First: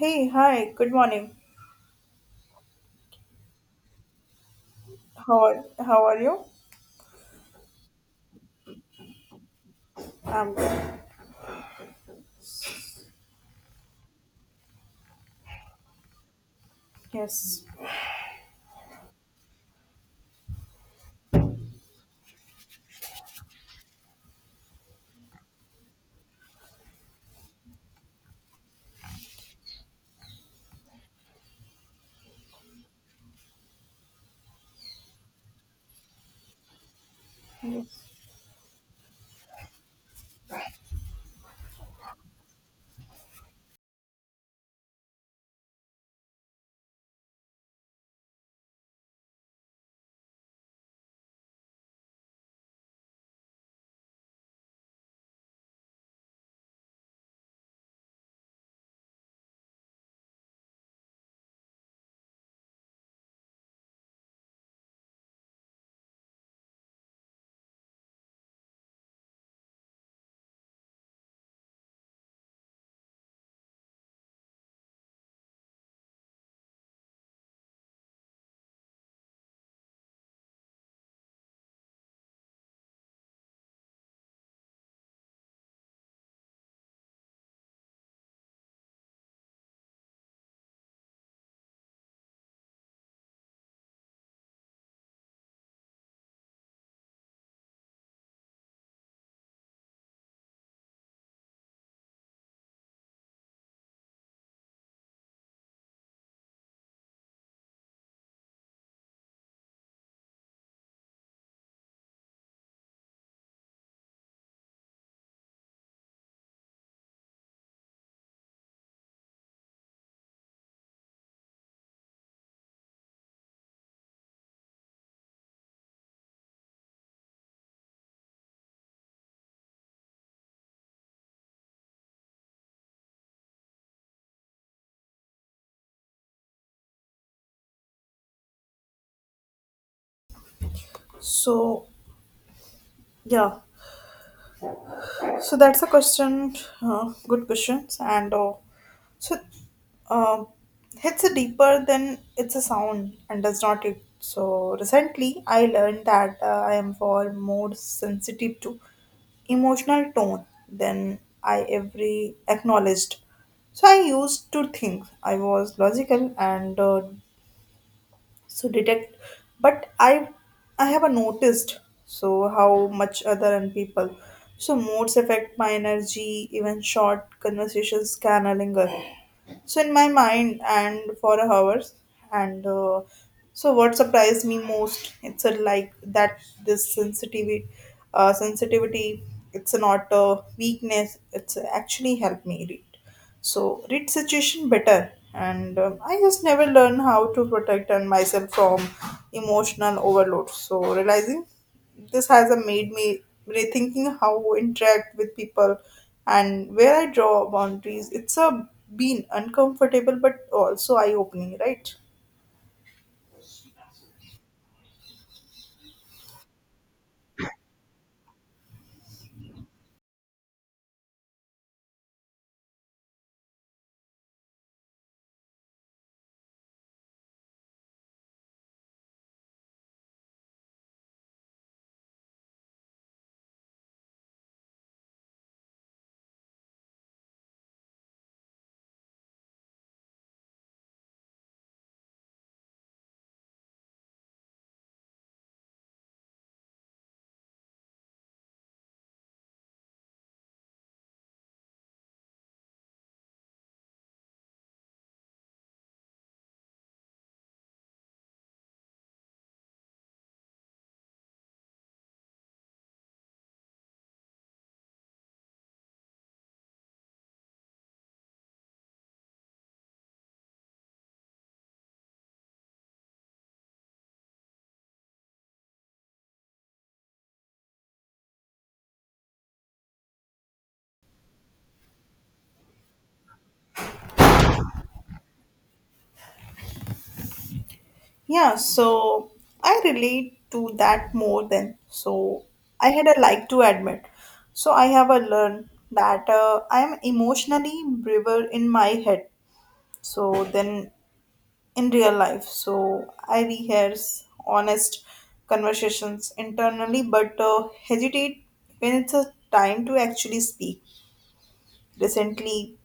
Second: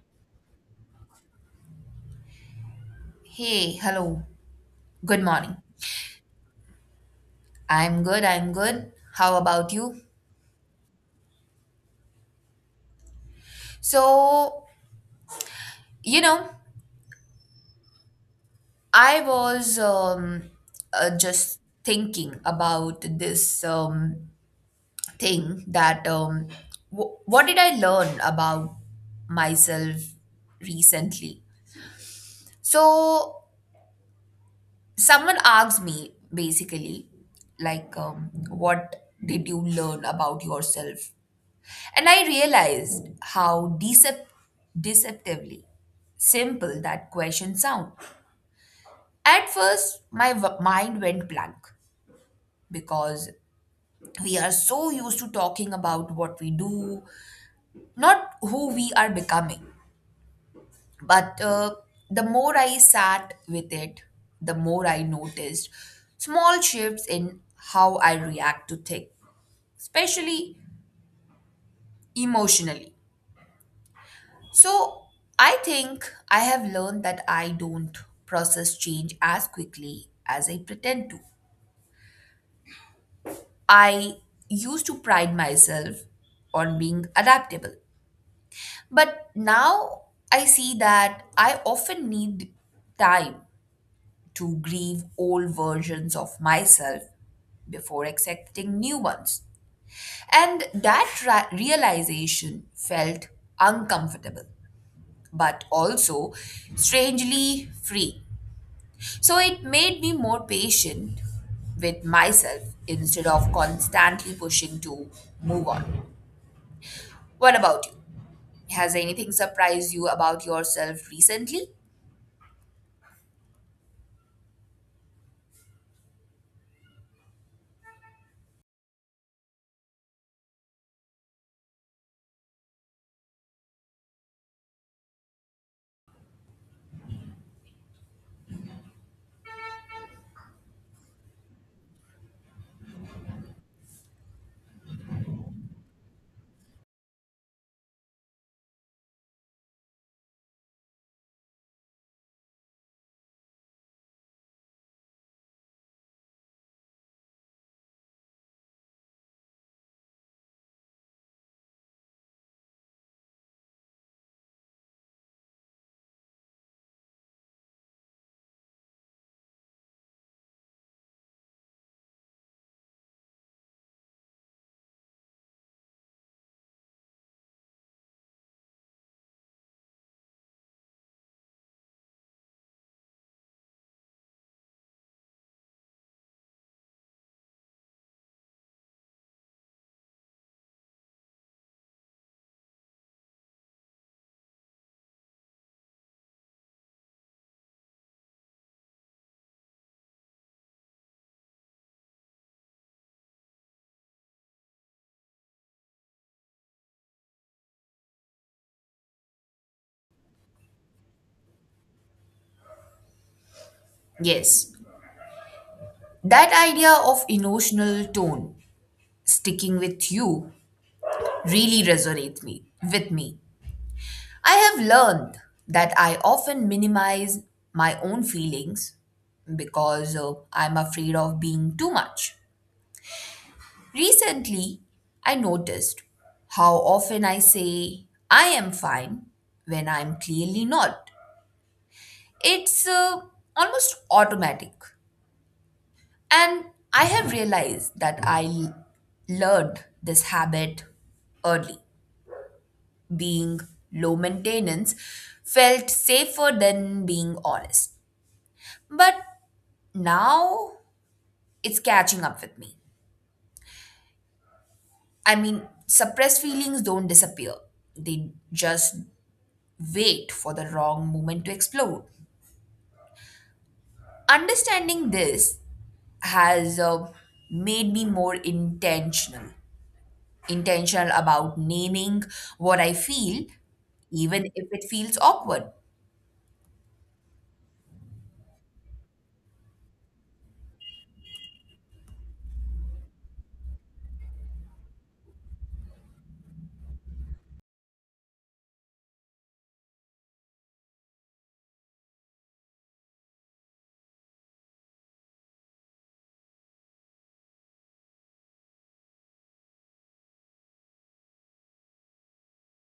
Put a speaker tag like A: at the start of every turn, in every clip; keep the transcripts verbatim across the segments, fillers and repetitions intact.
A: Hey, hi, good morning.
B: Hey, hello. Good
A: How
B: morning.
A: are how are you?
B: I'm good. I'm good. How about you?
A: I'm good.
B: So, you know,
A: Yes.
B: I was um, uh, Just thinking about this um, thing that um, w- what did I learn about myself recently? So, someone asked me basically, like, um, what did you learn about yourself? And I realized how decep- deceptively simple that question sound. At first, my w- mind went blank because we are so used to talking about what we do, not who we are becoming. But uh, the more I sat with it, the more I noticed small shifts in how I react to things, especially emotionally. So I think I have learned that I don't process change as quickly as I pretend to. I used to pride myself on being adaptable, but now I see that I often need time to grieve old versions of myself before accepting new ones. And that ra- realization felt uncomfortable, but also strangely free. So it made me more patient with myself instead of constantly pushing to move on. What about you? Has anything surprised you about yourself recently?
A: So yeah. So that's a question. Uh, good questions. And uh, so, um, it's a deeper than it's a sound and does not it. So recently, I learned that uh, I am far more sensitive to emotional tone than I ever acknowledged. So I used to think I was logical and uh, so detect but i i have a noticed so how much other and people so moods affect my energy, even short conversations can linger so in my mind and for hours and uh, so what surprised me most it's a, like that this sensitivity uh, sensitivity it's not a weakness, it's actually helped me read so read situation better, and um, I just never learn how to protect and myself from emotional overload. So realizing this has uh, made me rethinking how I interact with people and where I draw boundaries, it's a been uncomfortable but also eye opening, right?
B: Yes, that idea of emotional tone sticking with you really resonates me with me. I have learned that I often minimize my own feelings because uh, I'm afraid of being too much. Recently, I noticed how often I say I am fine when I'm clearly not. It's uh, almost automatic. And I have realized that I l- learned this habit early. Being low maintenance felt safer than being honest. But now it's catching up with me. I mean, suppressed feelings don't disappear, they just wait for the wrong moment to explode. Understanding this has uh, made me more intentional, intentional about naming what I feel, even if it feels awkward.
A: Yeah, so I relate to that more than so I had a like to admit. So I have a learn that uh, I am emotionally braver in my head. So then in real life, so I rehearse honest conversations internally, but uh, hesitate when it's a time to actually speak. Recently,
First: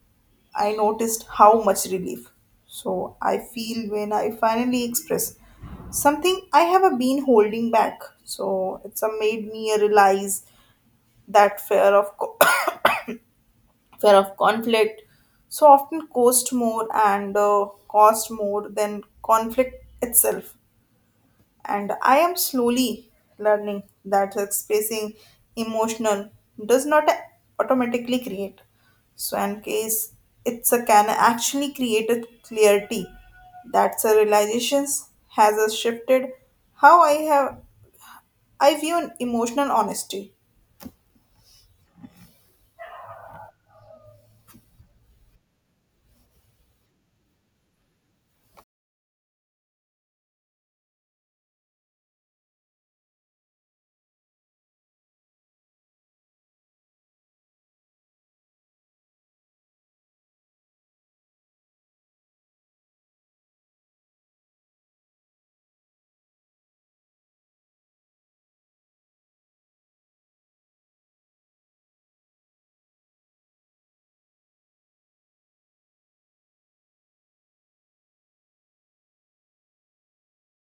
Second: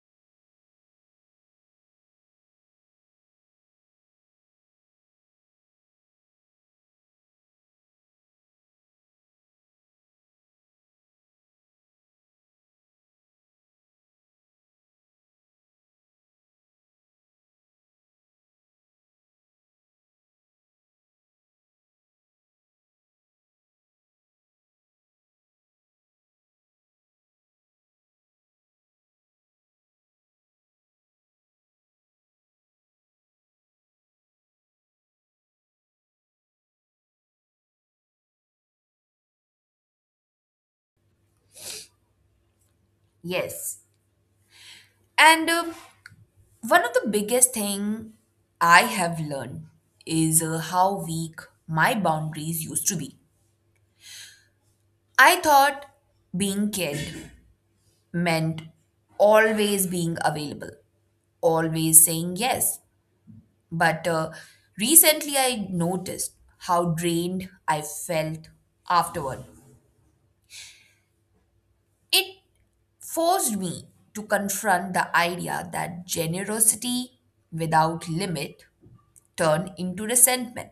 A: I noticed how much relief. So I feel when I finally express something I have uh, been holding back. So it's uh, made me realize that fear of co- fear of conflict so often cost more and uh, cost more than conflict itself. And I am slowly learning that expressing emotional does not automatically create. So in case it's a can actually create a clarity. That's a realizations has a shifted how I have I view an emotional honesty.
B: Yes. And uh, one of the biggest thing I have learned is uh, how weak my boundaries used to be. I thought being cared meant always being available, always saying yes. But uh, recently I noticed how drained I felt afterward. It forced me to confront the idea that generosity without limit turned into resentment.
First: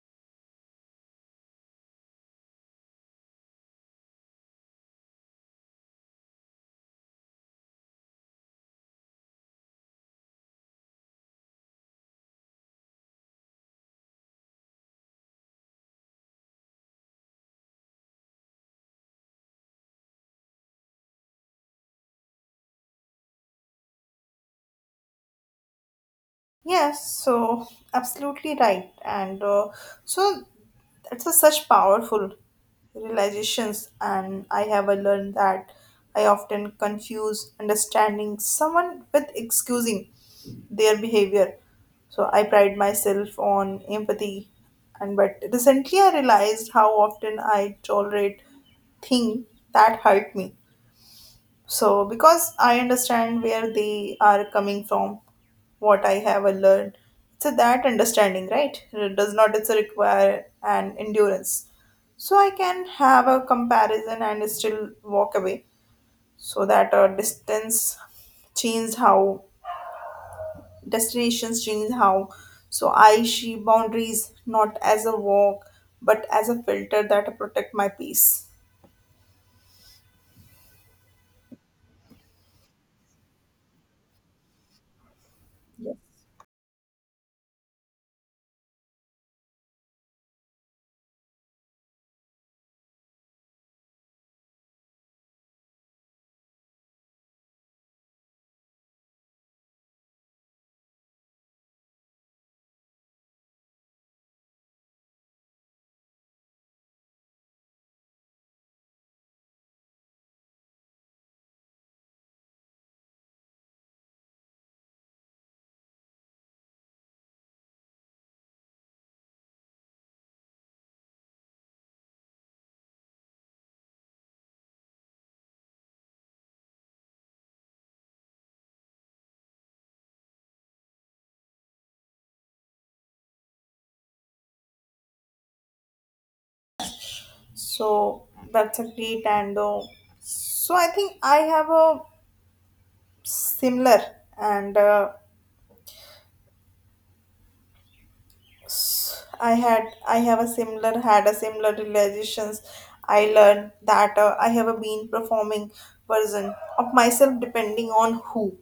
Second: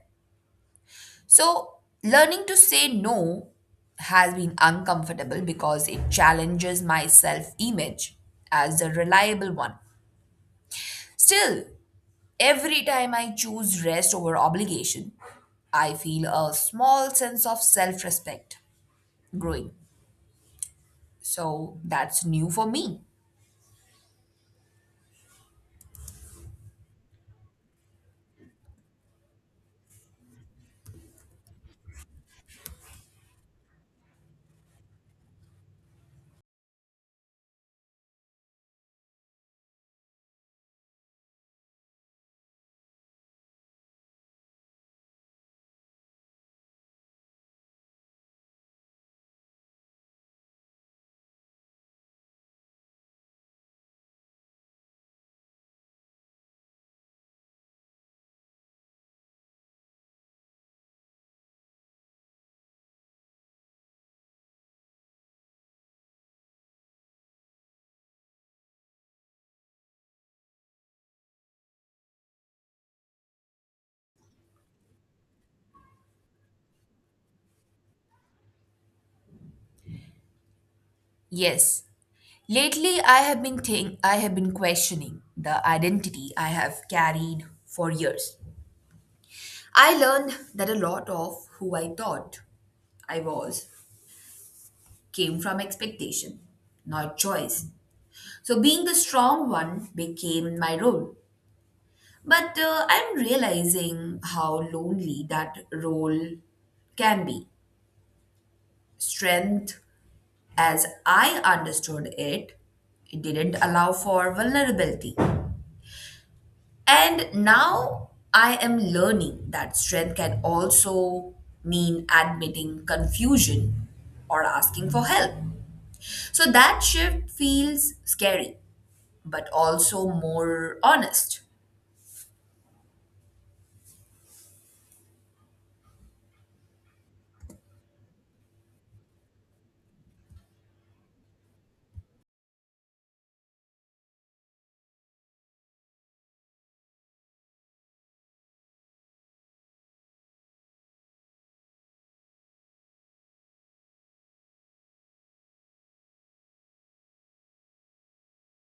B: So, learning to say no has been uncomfortable because it challenges my self image as a reliable one. Still, every time I choose rest over obligation, I feel a small sense of self respect growing. So that's new for me.
A: Yes, so absolutely right. And uh, so it's a such powerful realizations, and I have uh, learned that I often confuse understanding someone with excusing their behavior. So I pride myself on empathy, and but recently I realized how often I tolerate things that hurt me so, because I understand where they are coming from, what I have learned, it's a that understanding, right? It does not it's a require an endurance. So I can have a comparison and still walk away. So that uh, distance changed how, destinations changed how. So I see boundaries not as a walk, but as a filter that protect my peace.
B: Yes. Lately I have been think I have been questioning the identity I have carried for years. I learned that a lot of who I thought I was came from expectation, not choice. So being the strong one became my role. But uh, I'm realizing how lonely that role can be. Strength, as I understood it, it didn't allow for vulnerability. And now I am learning that strength can also mean admitting confusion or asking for help. So that shift feels scary, but also more honest.
A: So that's a great, and uh, so I think I have a similar, and uh, s- I had I have a similar had a similar realizations. I learned that uh, I have a been performing version of myself depending on who.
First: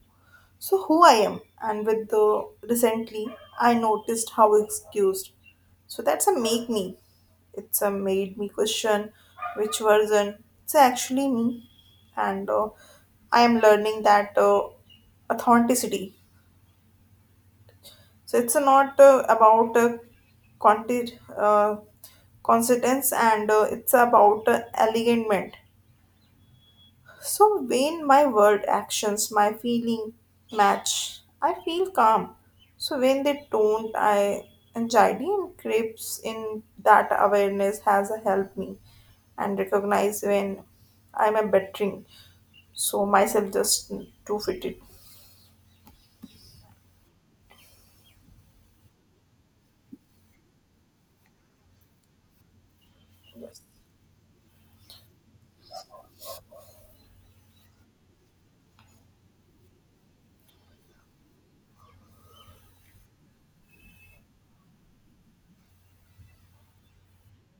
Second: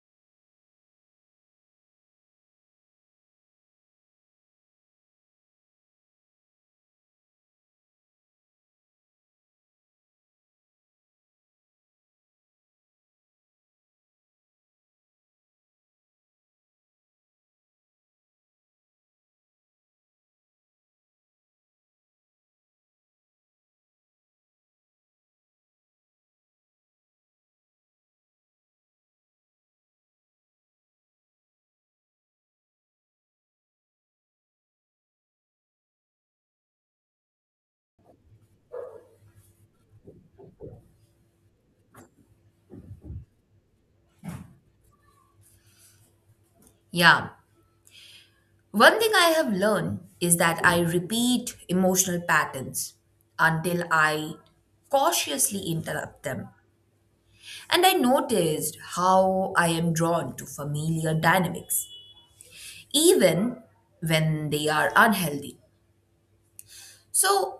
A: So, who I am, and with the recently, I noticed how excused. So, that's a make me. It's a made me question which version. It's actually me, and uh, I am learning that uh, authenticity. So, it's not uh, about uh, content, uh, consistence, and uh, it's about uh, alignment. So when my word actions, my feeling match, I feel calm. So when they don't, I anxiety and creeps in, that awareness has helped me and recognize when I'm a bettering. So myself just to fit it.
B: Yeah. One thing I have learned is that I repeat emotional patterns until I cautiously interrupt them. And I noticed how I am drawn to familiar dynamics, even when they are unhealthy. So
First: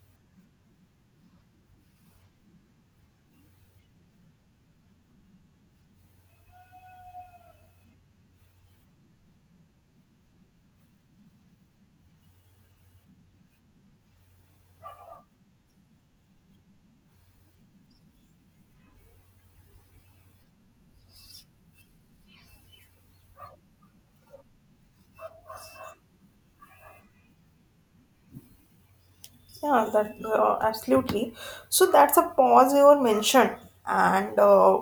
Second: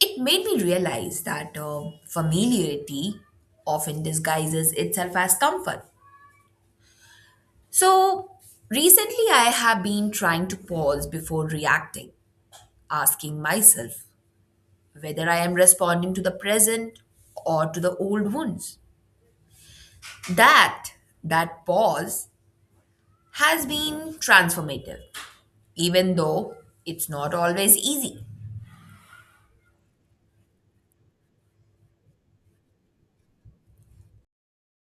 B: it made me realize that uh, familiarity often disguises itself as comfort. So recently, I have been trying to pause before reacting, asking myself whether I am responding to the present or to the old wounds. That, that pause has been transformative, even though it's not always easy.
A: Yeah, that uh, absolutely. So that's a pause you were mentioned, and uh,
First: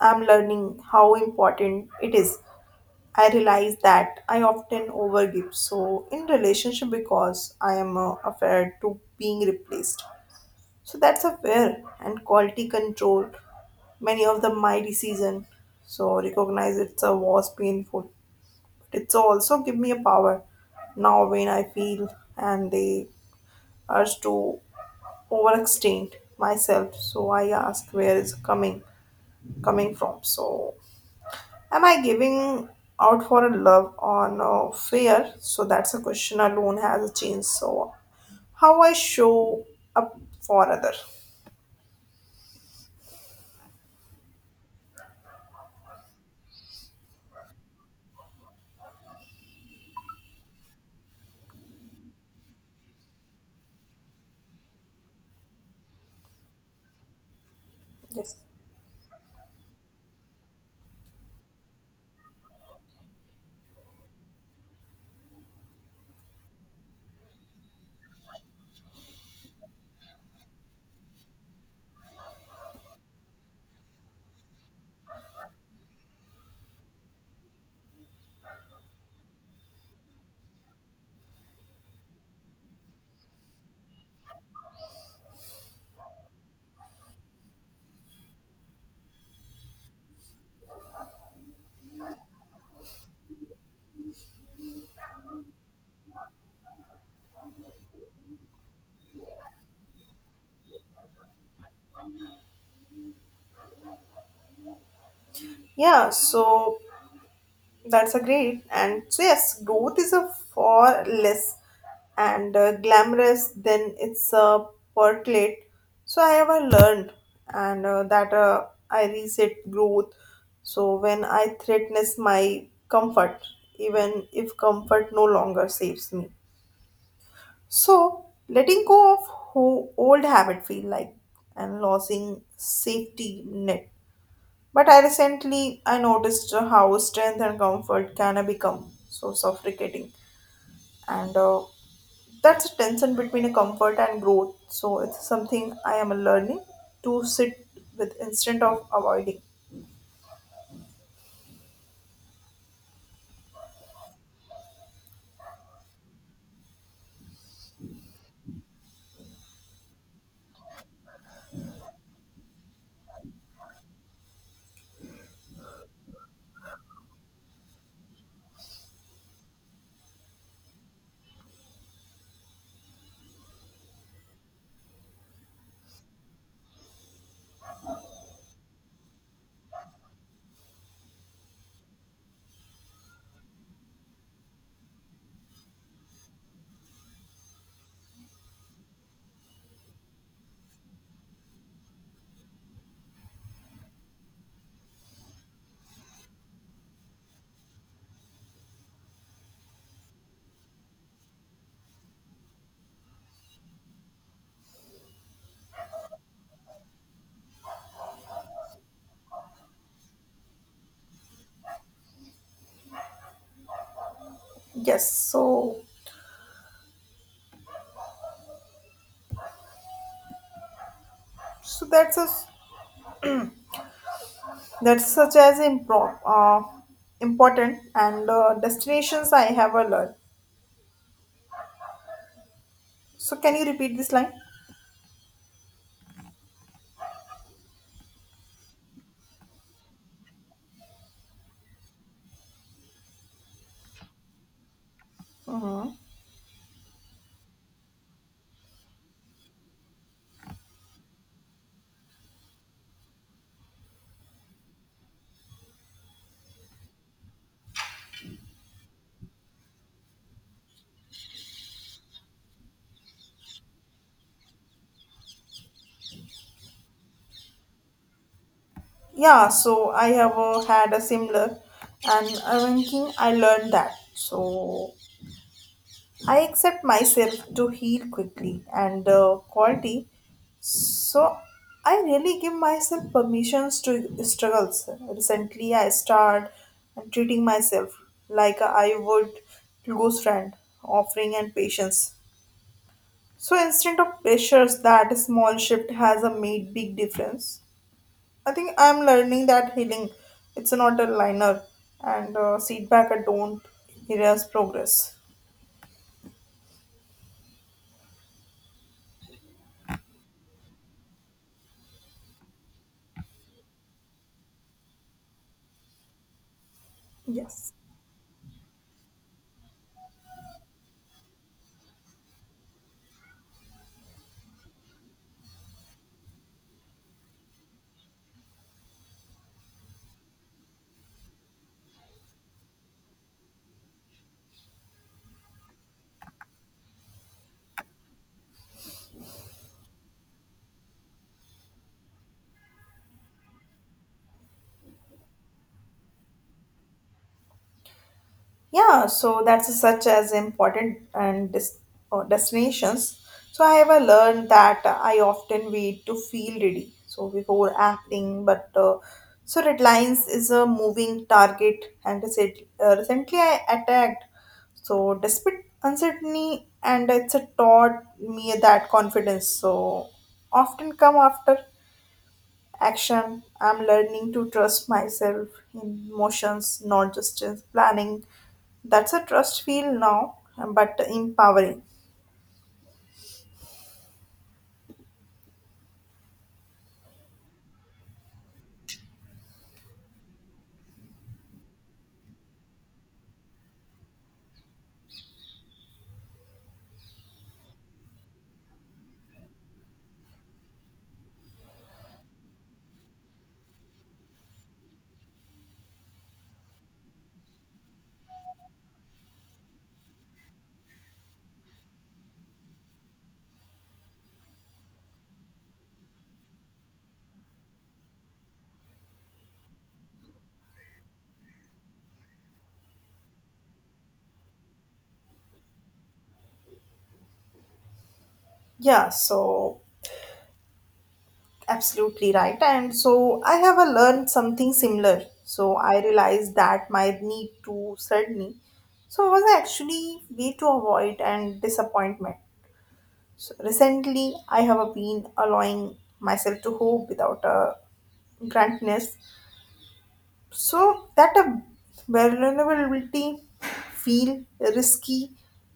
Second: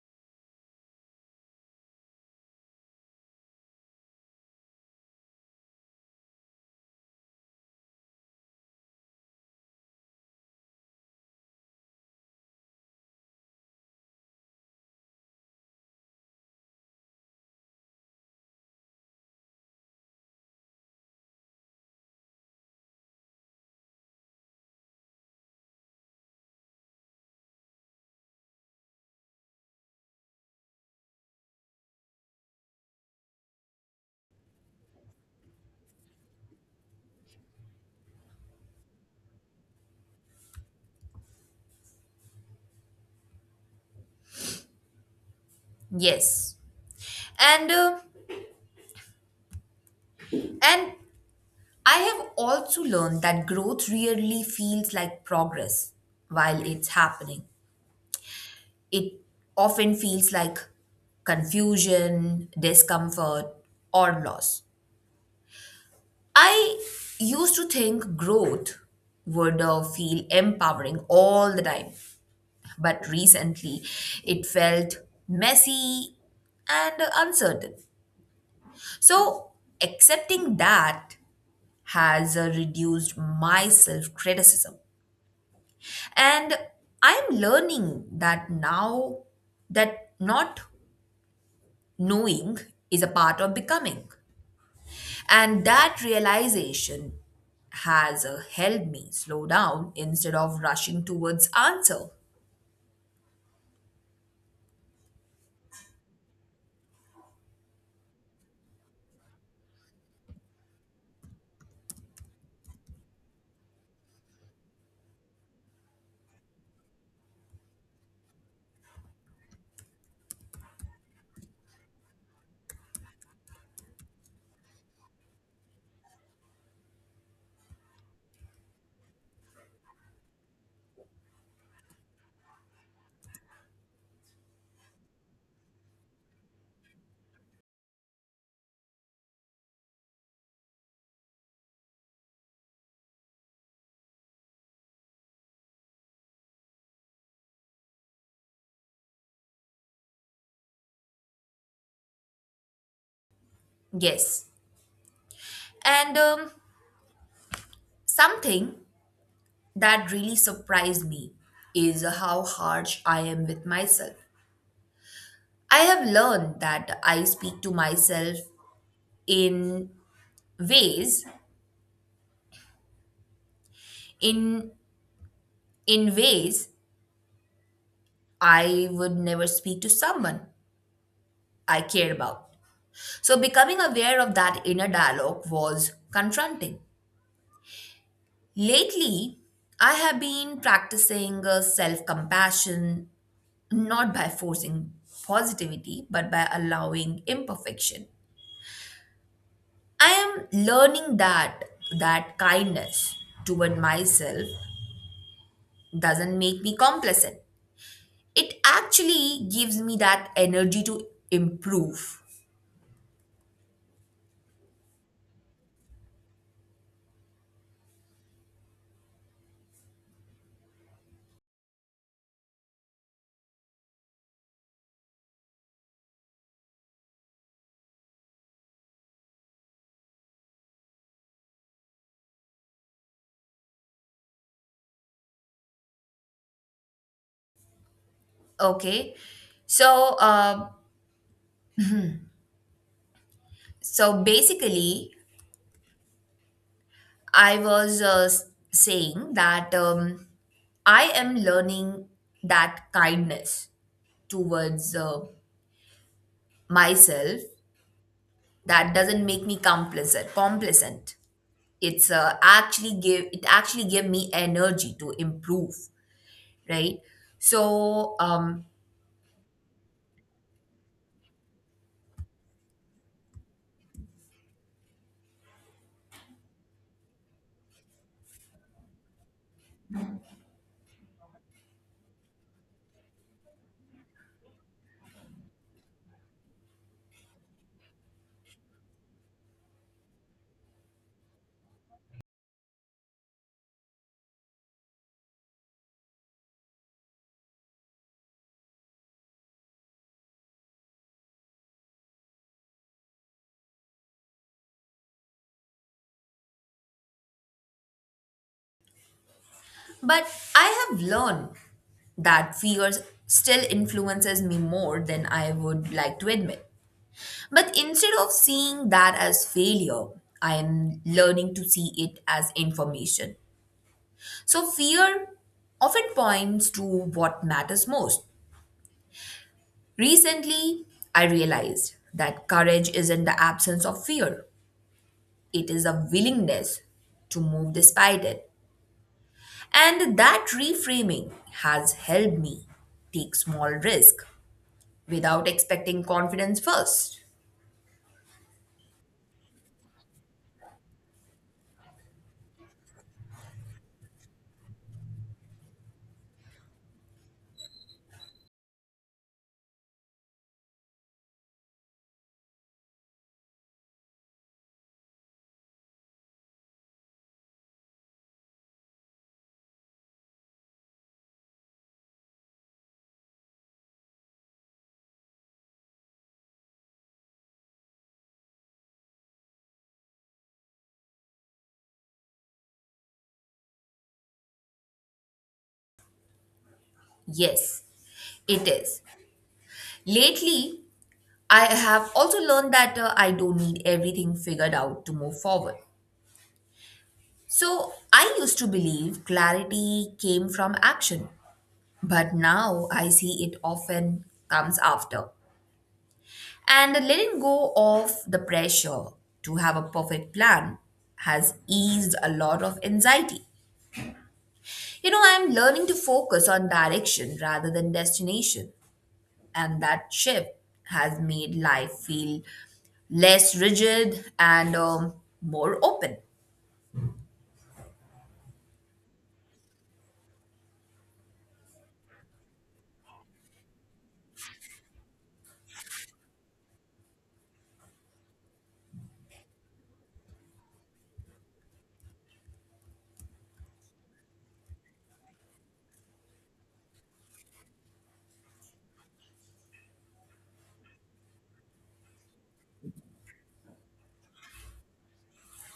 A: I'm learning how important it is. I realize that I often overgive, so in relationship because I am uh, afraid to being replaced. So that's a fair and quality control. Many of the my decision, so recognize it's a was painful. It's also give me a power now when I feel and the urge to overextend myself, so I ask where is coming coming from, so am I giving out for a love or no fear, so that's a question alone has a change so how I show up for other.
B: Yes. And, uh, and I have also learned that growth rarely feels like progress while it's happening.
A: Yes.
B: It often feels like confusion, discomfort, or loss. I used to think growth would uh, feel empowering all the time, but recently it felt messy and uncertain. So, accepting that has uh, reduced my self criticism. And I'm learning that now that not knowing is a part of becoming. And that realization has uh, helped me slow down instead of rushing towards answer.
A: Yeah, so that's a great. And so, yes, growth is a far less and uh, glamorous than it's a percolate. So, I have uh, learned and uh, that uh, I reset growth. So, when I threatens my comfort, even if comfort no longer saves me. So, letting go of ho- old habit feel like and losing safety net, but I recently I noticed how strength and comfort can become so suffocating, and uh, that's a tension between a comfort and growth. So it's something I am learning to sit with instead of avoiding.
B: Yes. And um, Something that really surprised me is how harsh I am with myself. I have learned that I speak to myself in ways in in ways I would never speak to someone I cared about. So becoming aware of that inner dialogue was confronting. Lately, I have been practicing self compassion not by forcing positivity but by allowing imperfection. I am learning that that kindness toward myself doesn't make me complacent. It actually gives me that energy to improve.
A: Yes, so so that's a that's such as impro- uh, important and uh, destinations I have a learned. So can you repeat this line?
B: Okay, so uh, so basically,
A: Mhm.
B: I was uh, saying that. Um, I am learning that kindness towards uh, myself that doesn't make me complacent. Complacent. It's uh, actually give it actually give me energy to improve, right? So, um,
A: Yeah, so I have uh, had a similar, and I thinking I learned that. So I accept myself to heal quickly and uh, quality. So I really give myself permissions to struggles. Recently, I start treating myself like I would close friend, offering and patience. So instead of pressures, that small shift has a made big difference. I think I'm learning that healing, it's not a liner, and uh, setback I don't erase progress.
B: but I have learned that fears still influences me more than I would like to admit.
A: Yes.
B: But instead of seeing that as failure, I am learning to see it as information. So, fear often points to what matters most. Recently, I realized that courage isn't the absence of fear, it is a willingness to move despite it. And that reframing has helped me take small risk without expecting confidence first.
A: Yeah, so that's such as important and dis- uh, destinations. So I have uh, learned that I often wait to feel ready. So before acting, but uh, so Red Lines is a moving target, and recent- uh, recently I attacked. So despite uncertainty, and it's a taught me that confidence. So often come after action, I'm learning to trust myself in motions, not just in planning, that's a trust feel now but empowering.
B: Yes, it is. Lately, I have also learned that uh, I don't need everything figured out to move forward. So I used to believe clarity came from action, but now I see it often comes after. And letting go of the pressure to have a perfect plan has eased a lot of anxiety. You know, I'm learning to focus on direction rather than destination, and that shift has made life feel less rigid and um, more open.
A: Yeah, so absolutely right, and so I have a learned something similar, so I realized that my need to certainly so was actually way to avoid and disappointment, so recently I have been allowing myself to hope without a grantness. So that a vulnerability feel risky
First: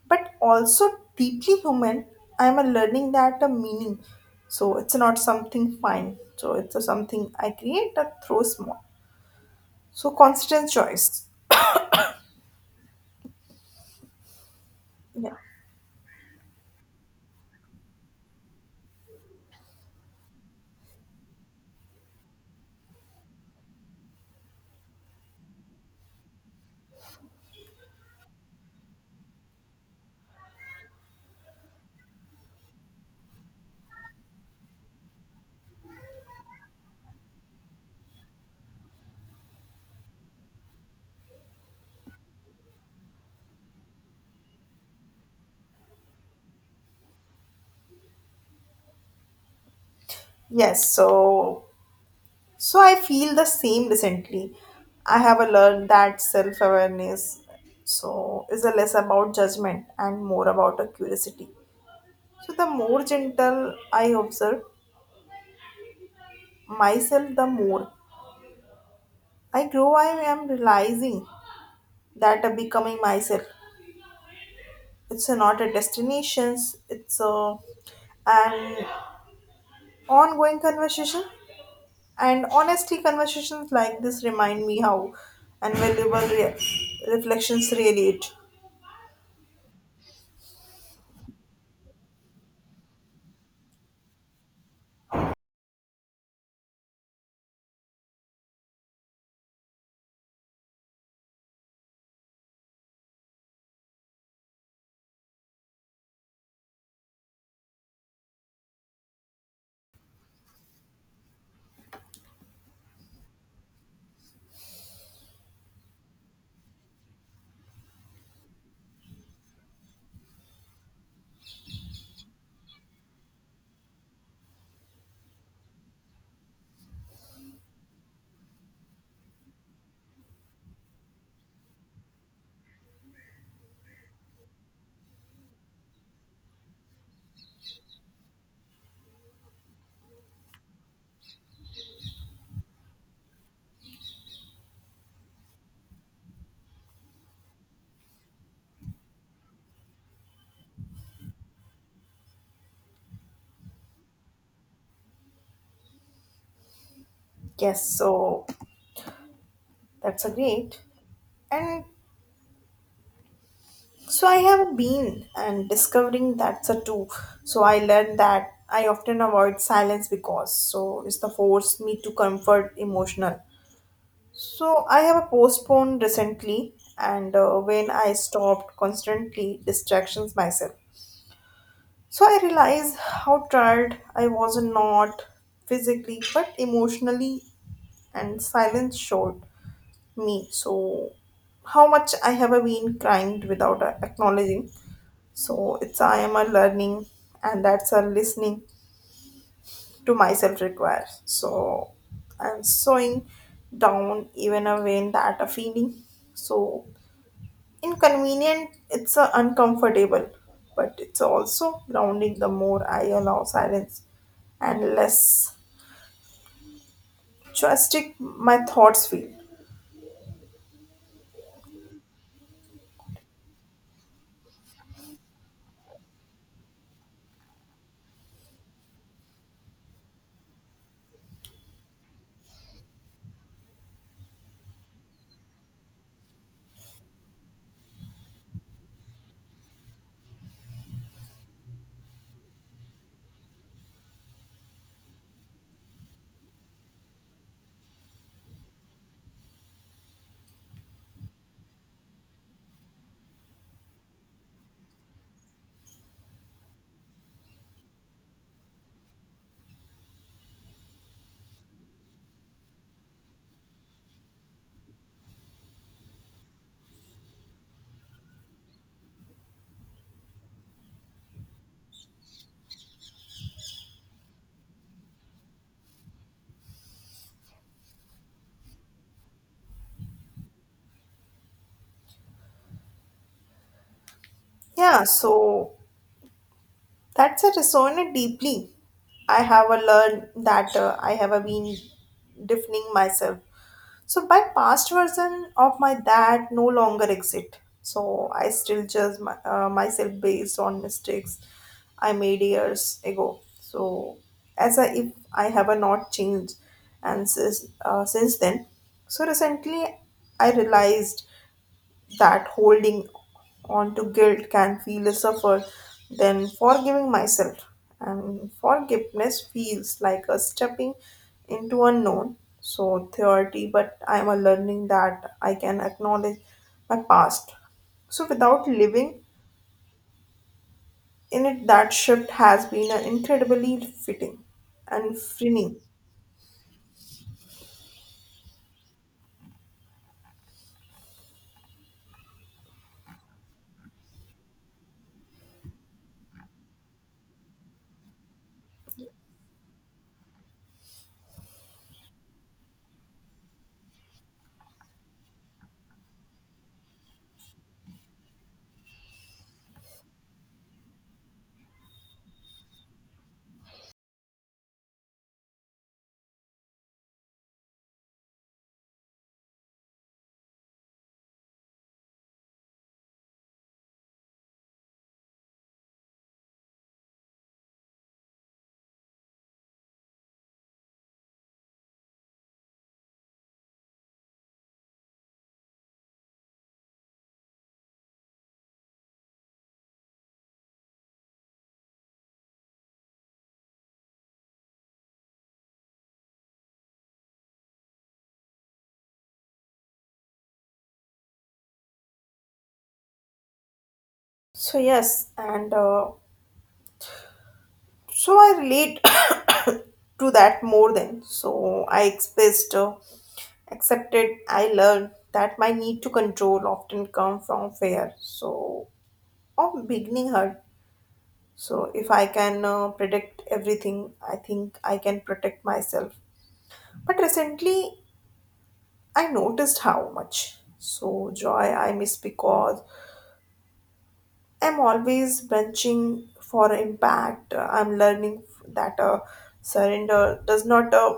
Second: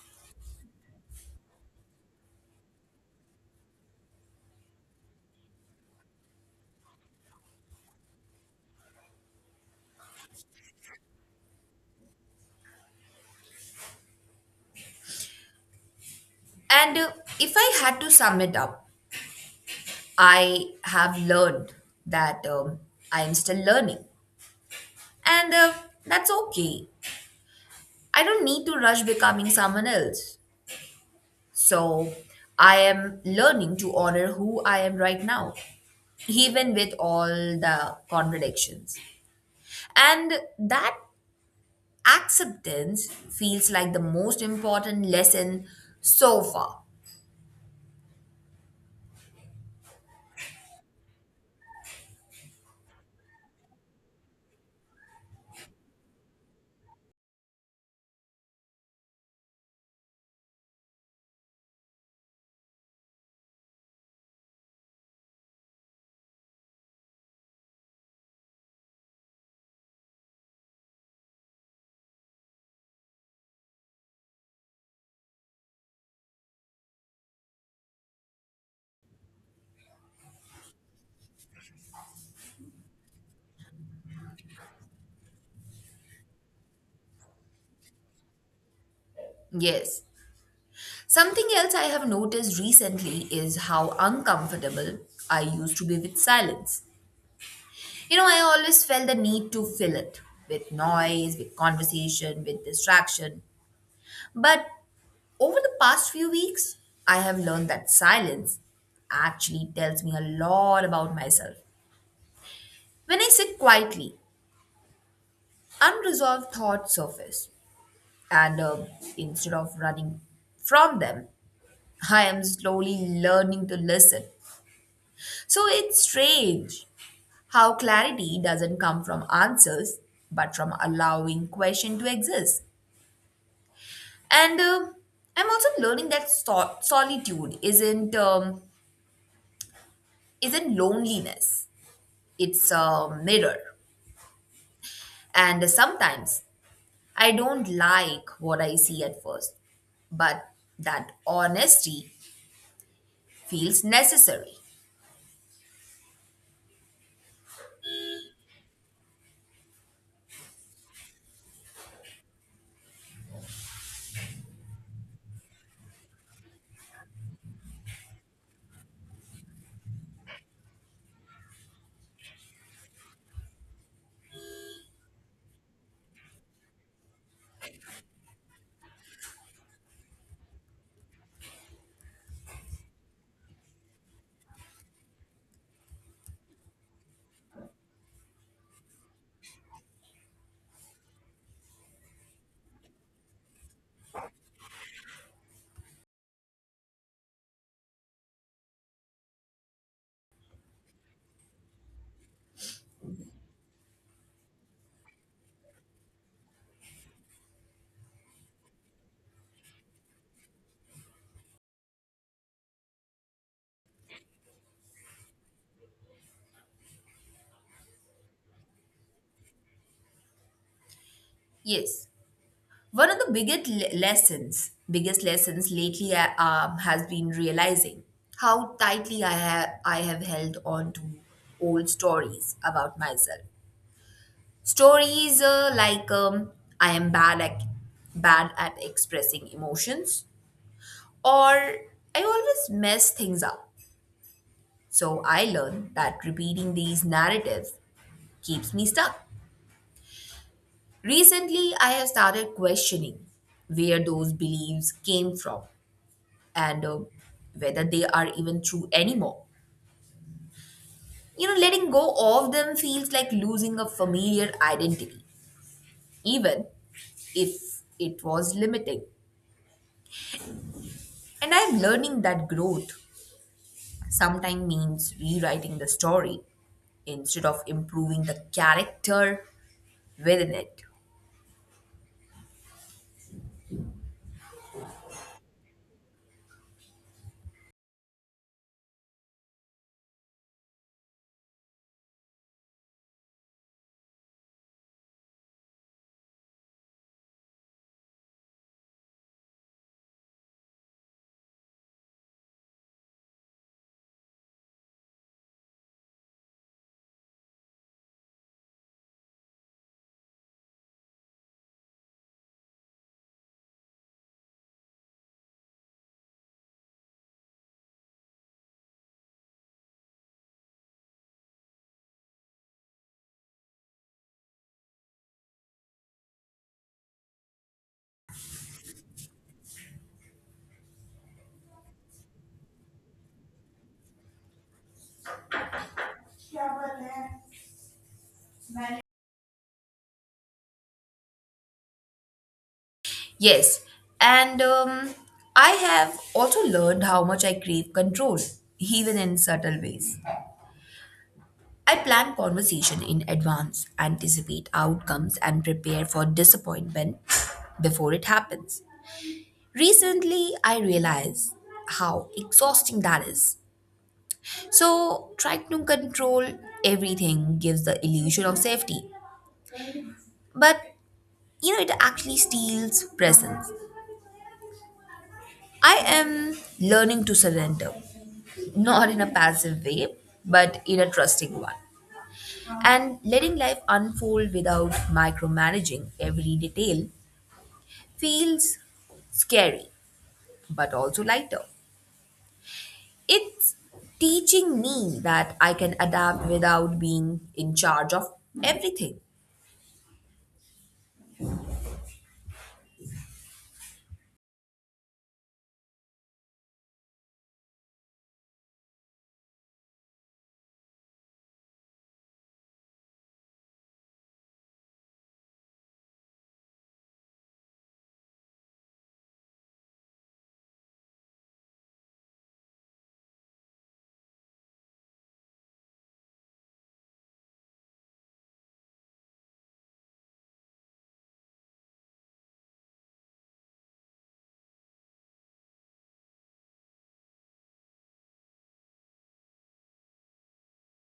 A: but also deeply human, I am a learning that a meaning. So it's not something fine. So it's a something I create that throw small. So constant choice. Yeah.
B: And uh, if I had to sum it up, I have learned that um, I am still learning. And uh, that's okay. I don't need to rush becoming someone else. So I am learning to honor who I am right now, even with all the contradictions. And that acceptance feels like the most important lesson so far.
A: Yes. So so I feel the same recently. I have a learned that self awareness so is a less about judgment and more about a curiosity. So the more gentle I observe, myself, the more I grow, I am realizing that uh, becoming myself, it's uh, not a destination, it's a, an ongoing conversation. And honestly, conversations like this remind me how invaluable re- reflections really it.
B: Yes. Something else I have noticed recently is how uncomfortable I used to be with silence. You know, I always felt the need to fill it with noise, with conversation, with distraction. But over the past few weeks, I have learned that silence actually tells me a lot about myself. When I sit quietly, unresolved thoughts surface, and uh, instead of running from them, I am slowly learning to listen. So it's strange how clarity doesn't come from answers, but from allowing question to exist. And uh, I'm also learning that so- solitude isn't um, isn't loneliness. It's a mirror. And sometimes I don't like what I see at first, but that honesty feels necessary.
A: Yes, so that's a great. And so I have been and discovering that's a too. So I learned that I often avoid silence because so it's the force me to comfort emotional. So I have a postponed recently, and uh, when I stopped constantly distractions myself. So I realized how tired I was, not physically but emotionally, and silence showed me so how much I have been crying without uh, acknowledging, so it's I am a learning and that's a listening to myself requires so I'm sewing down, even a vein that a feeling so inconvenient it's a uncomfortable but it's also grounding, the more I allow silence and less drastic my thoughts feel.
B: Yes. One of the biggest le- lessons, biggest lessons lately uh, um, has been realizing how tightly I have I have held on to old stories about myself. Stories uh, like um, I am bad at bad at expressing emotions, or I always mess things up. So I learned that repeating these narratives keeps me stuck. Recently, I have started questioning where those beliefs came from and uh, whether they are even true anymore. You know, letting go of them feels like losing a familiar identity, even if it was limiting. And I'm learning that growth sometimes means rewriting the story instead of improving the character within it.
A: Yeah, so that's a resonant deeply, I have a learned that uh, I have a been deafening myself. So my past version of my that no longer exist. So I still judge my, uh, myself based on mistakes I made years ago. So as I, if I have a not changed, and since uh, since then, so recently I realized that holding on to guilt can feel is suffered than forgiving myself. And forgiveness feels like a stepping into unknown. So theory, but I'm a learning that I can acknowledge my past. So without living in it, that shift has been uh, incredibly fitting and freeing.
B: Yes, and um, I have also learned how much I crave control, even in subtle ways. I plan conversation in advance, anticipate outcomes, and prepare for disappointment before it happens. Recently, I realized how exhausting that is. So, trying to control everything gives the illusion of safety, but you know, it actually steals presence. I am learning to surrender, not in a passive way, but in a trusting one. And letting life unfold without micromanaging every detail feels scary, but also lighter. It's teaching me that I can adapt without being in charge of everything.
A: So yes, and uh, so I relate to that more than so I expressed. Uh, accepted I learned that my need to control often come from fear so of beginning hurt, so if I can uh, predict everything I think I can protect myself, but recently I noticed how much so joy I miss because I'm always branching for impact, I'm learning that uh, surrender does not uh,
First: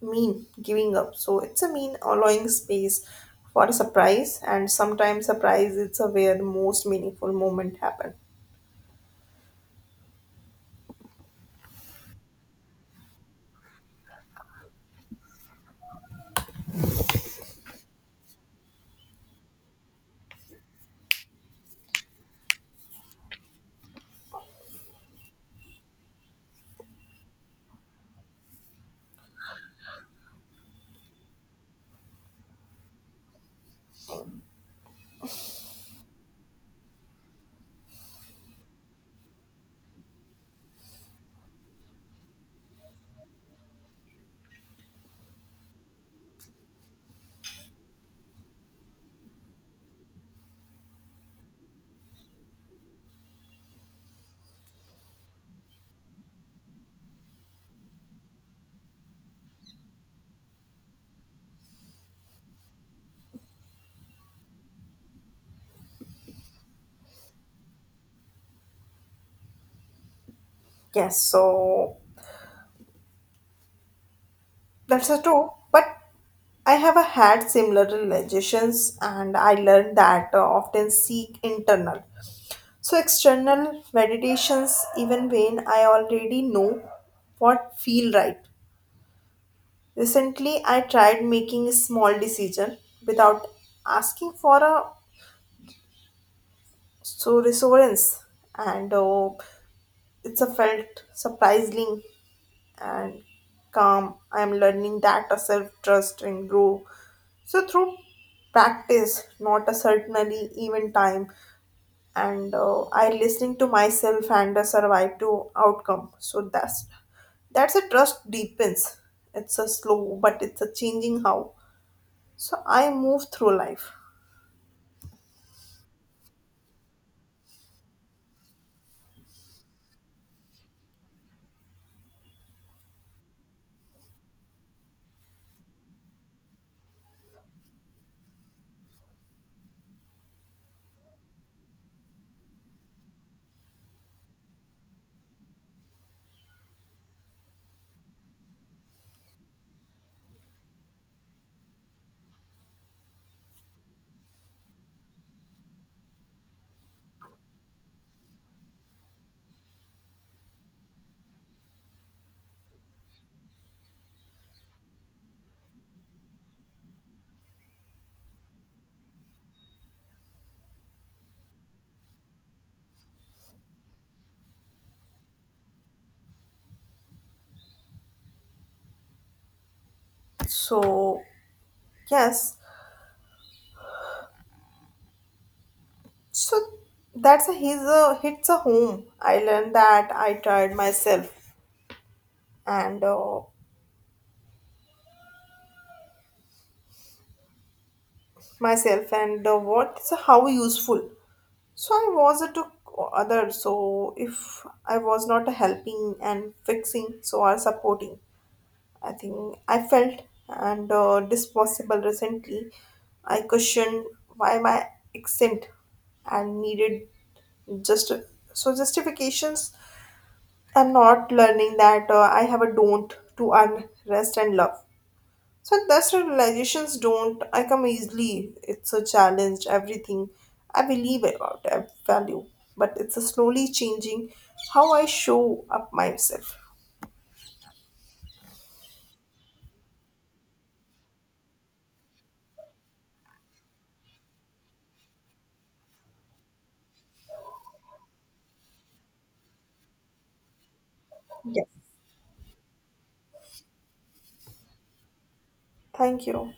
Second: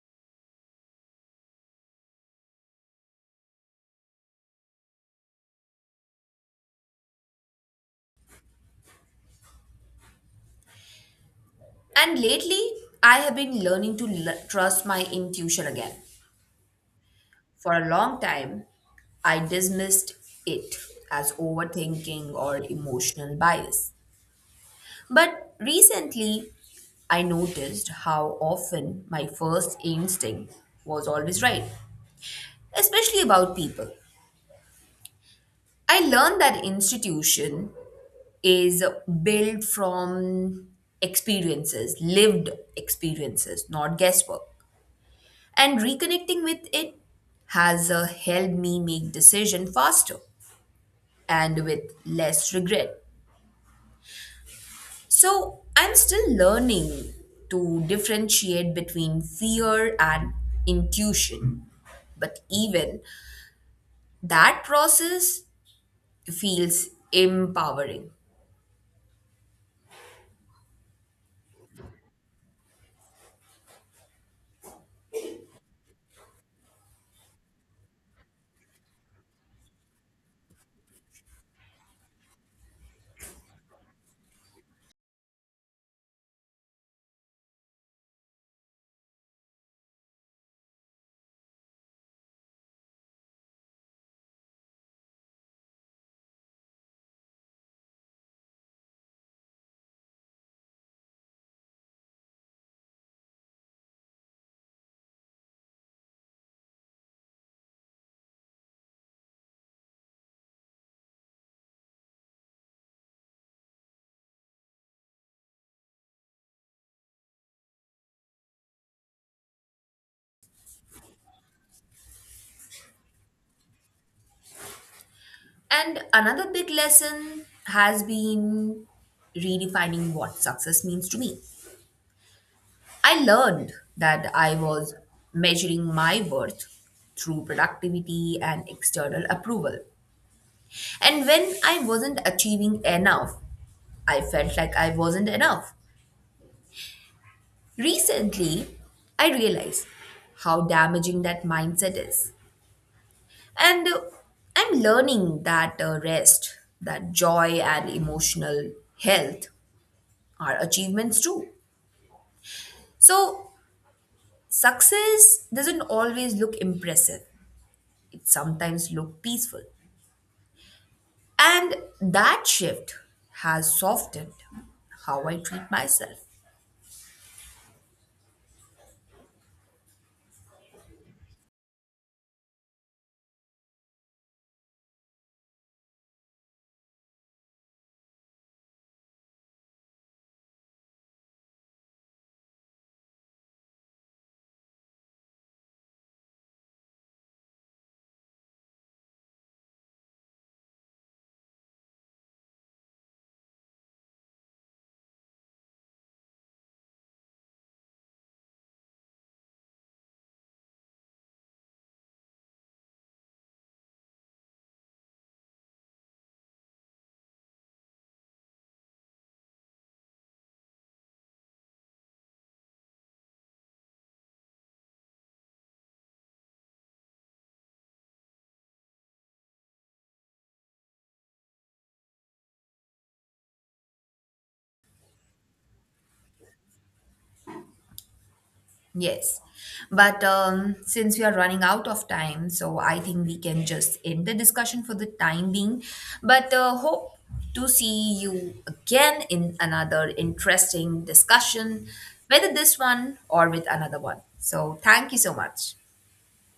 A: mean giving up. So it's a mean allowing space for a surprise, and sometimes surprise is a where the most meaningful moment happen.
B: And lately, I have been learning to l- trust my intuition again. For a long time, I dismissed it as overthinking or emotional bias. But recently, I noticed how often my first instinct was always right, especially about people. I learned that institution is built from experiences, lived experiences, not guesswork. And reconnecting with it has uh, helped me make decision faster and with less regret. So I'm still learning to differentiate between fear and intuition, but even that process feels empowering.
A: Yes, so that's a true. But I have a had similar realizations, and I learned that uh, often seek internal. So external meditations, even when I already know what feel right. Recently, I tried making a small decision without asking for a so reassurance and uh, it's a felt surprising and calm, I'm learning that a self-trust and grow so through practice, not a certainly even time, and uh, I listening to myself and uh, survive to outcome, so that's that's a trust deepens, it's a slow but it's a changing how so I move through life.
B: And another big lesson has been redefining what success means to me. I learned that I was measuring my worth through productivity and external approval. And when I wasn't achieving enough, I felt like I wasn't enough. Recently, I realized how damaging that mindset is. And uh, I'm learning that uh, rest, that joy, and emotional health are achievements too. So, success doesn't always look impressive, it sometimes looks peaceful. And that shift has softened how I treat myself.
A: So yes. So that's a his uh, hits a home. I learned that I tried myself and uh, myself and uh, what is how useful. So I was a to others. So if I was not uh, helping and fixing, so I supporting. I think I felt and uh, disposable recently. I questioned why my accent and needed just so justifications, I'm not learning that uh, I have a don't to earn rest and love. So that's the realizations don't I come easily. It's a challenge, everything. I believe about it, I value, but it's a slowly changing how I show up myself.
B: Yes. But um, since we are running out of time, so I think we can just end the discussion for the time being. But uh, hope to see you again in another interesting
A: Yes,
B: discussion, whether this one or with another one. So thank you so much.
A: thank you.